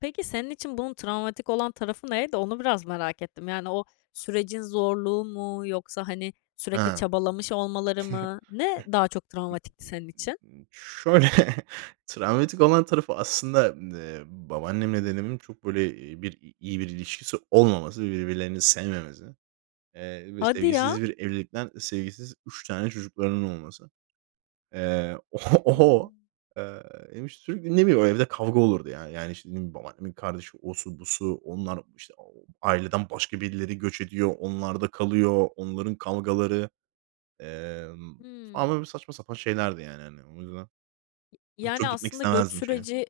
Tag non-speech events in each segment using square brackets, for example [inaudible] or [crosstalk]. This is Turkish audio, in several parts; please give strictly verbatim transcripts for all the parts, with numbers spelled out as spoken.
Peki senin için bunun travmatik olan tarafı neydi? Onu biraz merak ettim. Yani o sürecin zorluğu mu yoksa, hani, Hee, sürekli [chuckles] çabalamış olmaları mı? Ne daha çok travmatikti senin için? [unintelligible] şöyle, [chuckles] travmatik olan tarafı aslında, eee, babaannemle dedemin çok böyle bir i iyi bir ilişkisi olmaması, birbirlerini sevmemesi, eee, ve Hadi ya! sevgisiz bir evlilikten, sevgisiz üç tane çocuklarının olması. Eee, o o, Hımm. eee, [unintelligible] sürekli, ne bileyim, evde kavga olurdu yani. Yani şimdi babaannemin kardeşi, osu busu, onlar, işte, aileden başka birileri göç ediyor, onlarda kalıyor, onların kavgaları, emm, ama Hımm. böyle, saçma sapan şeylerdi yani hani. O yüzden Y yani çok gitmek aslında göç istemezdim şeye. süreci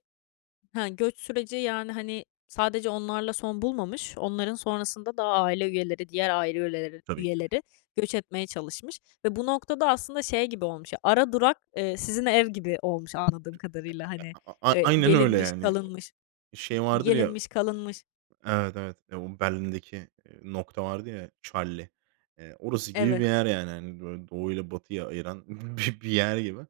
he, göç süreci, yani, hani, sadece onlarla son bulmamış, onların sonrasında da aile üyeleri, diğer aile üyeler Tabii, tabii. üyeleri göç etmeye çalışmış ve bu noktada aslında şey gibi olmuş, ara durak, eee, sizin ev gibi olmuş anladığım kadarıyla, hani, [unintelligible] A eee, aynen öyle gelinmiş, yani. kalınmış Şey vardır ya. gelinmiş kalınmış. Evet, evet, eee, o Berlin’deki, eee, nokta vardı ya, Charlie, eee, orası gibi bir Evet. yer yani. Hani böyle doğu ile batıya ayıran bi bir yer gibi,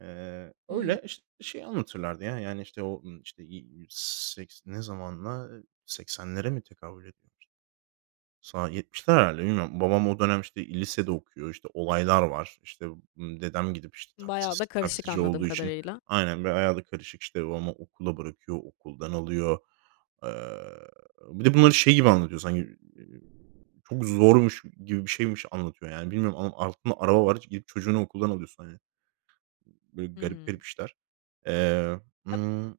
eee, Hımm. öyle iş şey anlatırlardı ya, yani, işte, o, [unintelligible] işte, seks ne zamana seksenlere mi tekabül ediy Sa yetmişler herhâlde. Bilmiyorum. Babam o dönem işte i lisede okuyor. İşte, olaylar var. İşte, ımm, dedem gidip işte Bayağı taksisi da karışık taksici anladığım olduğu için, kadarıyla. aynen, böyle bayağı da karışık. İşte, babamı okula bırakıyor. Okuldan alıyor. Eee, bir de bunları şey gibi anlatıyor sanki, eee, çok zormuş gibi bir şeymiş anlatıyor, yani, bilmiyorum ama altında araba var; gidip çocuğunu okuldan alıyorsun hani. Böyle garip garip Hımm. işler. Eee, [unintelligible] ımm,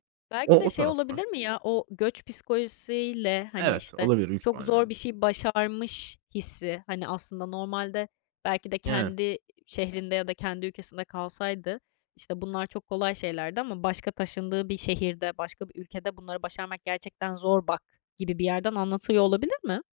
o Belki de o şey taraf olabilir var. mi ya? O göç psikolojisi ile, hani, Evet, işte, olabilir, büyük çok zor ihtimalle. bir şey başarmış hissi. Hani aslında normalde belki de Yani. kendi şehrinde ya da kendi ülkesinde kalsaydı, işte, bunlar çok kolay şeylerdi ama başka taşındığı bir şehirde, başka bir ülkede "Bunları başarmak gerçekten zor, bak." gibi bir yerden anlatılıyor olabilir mi?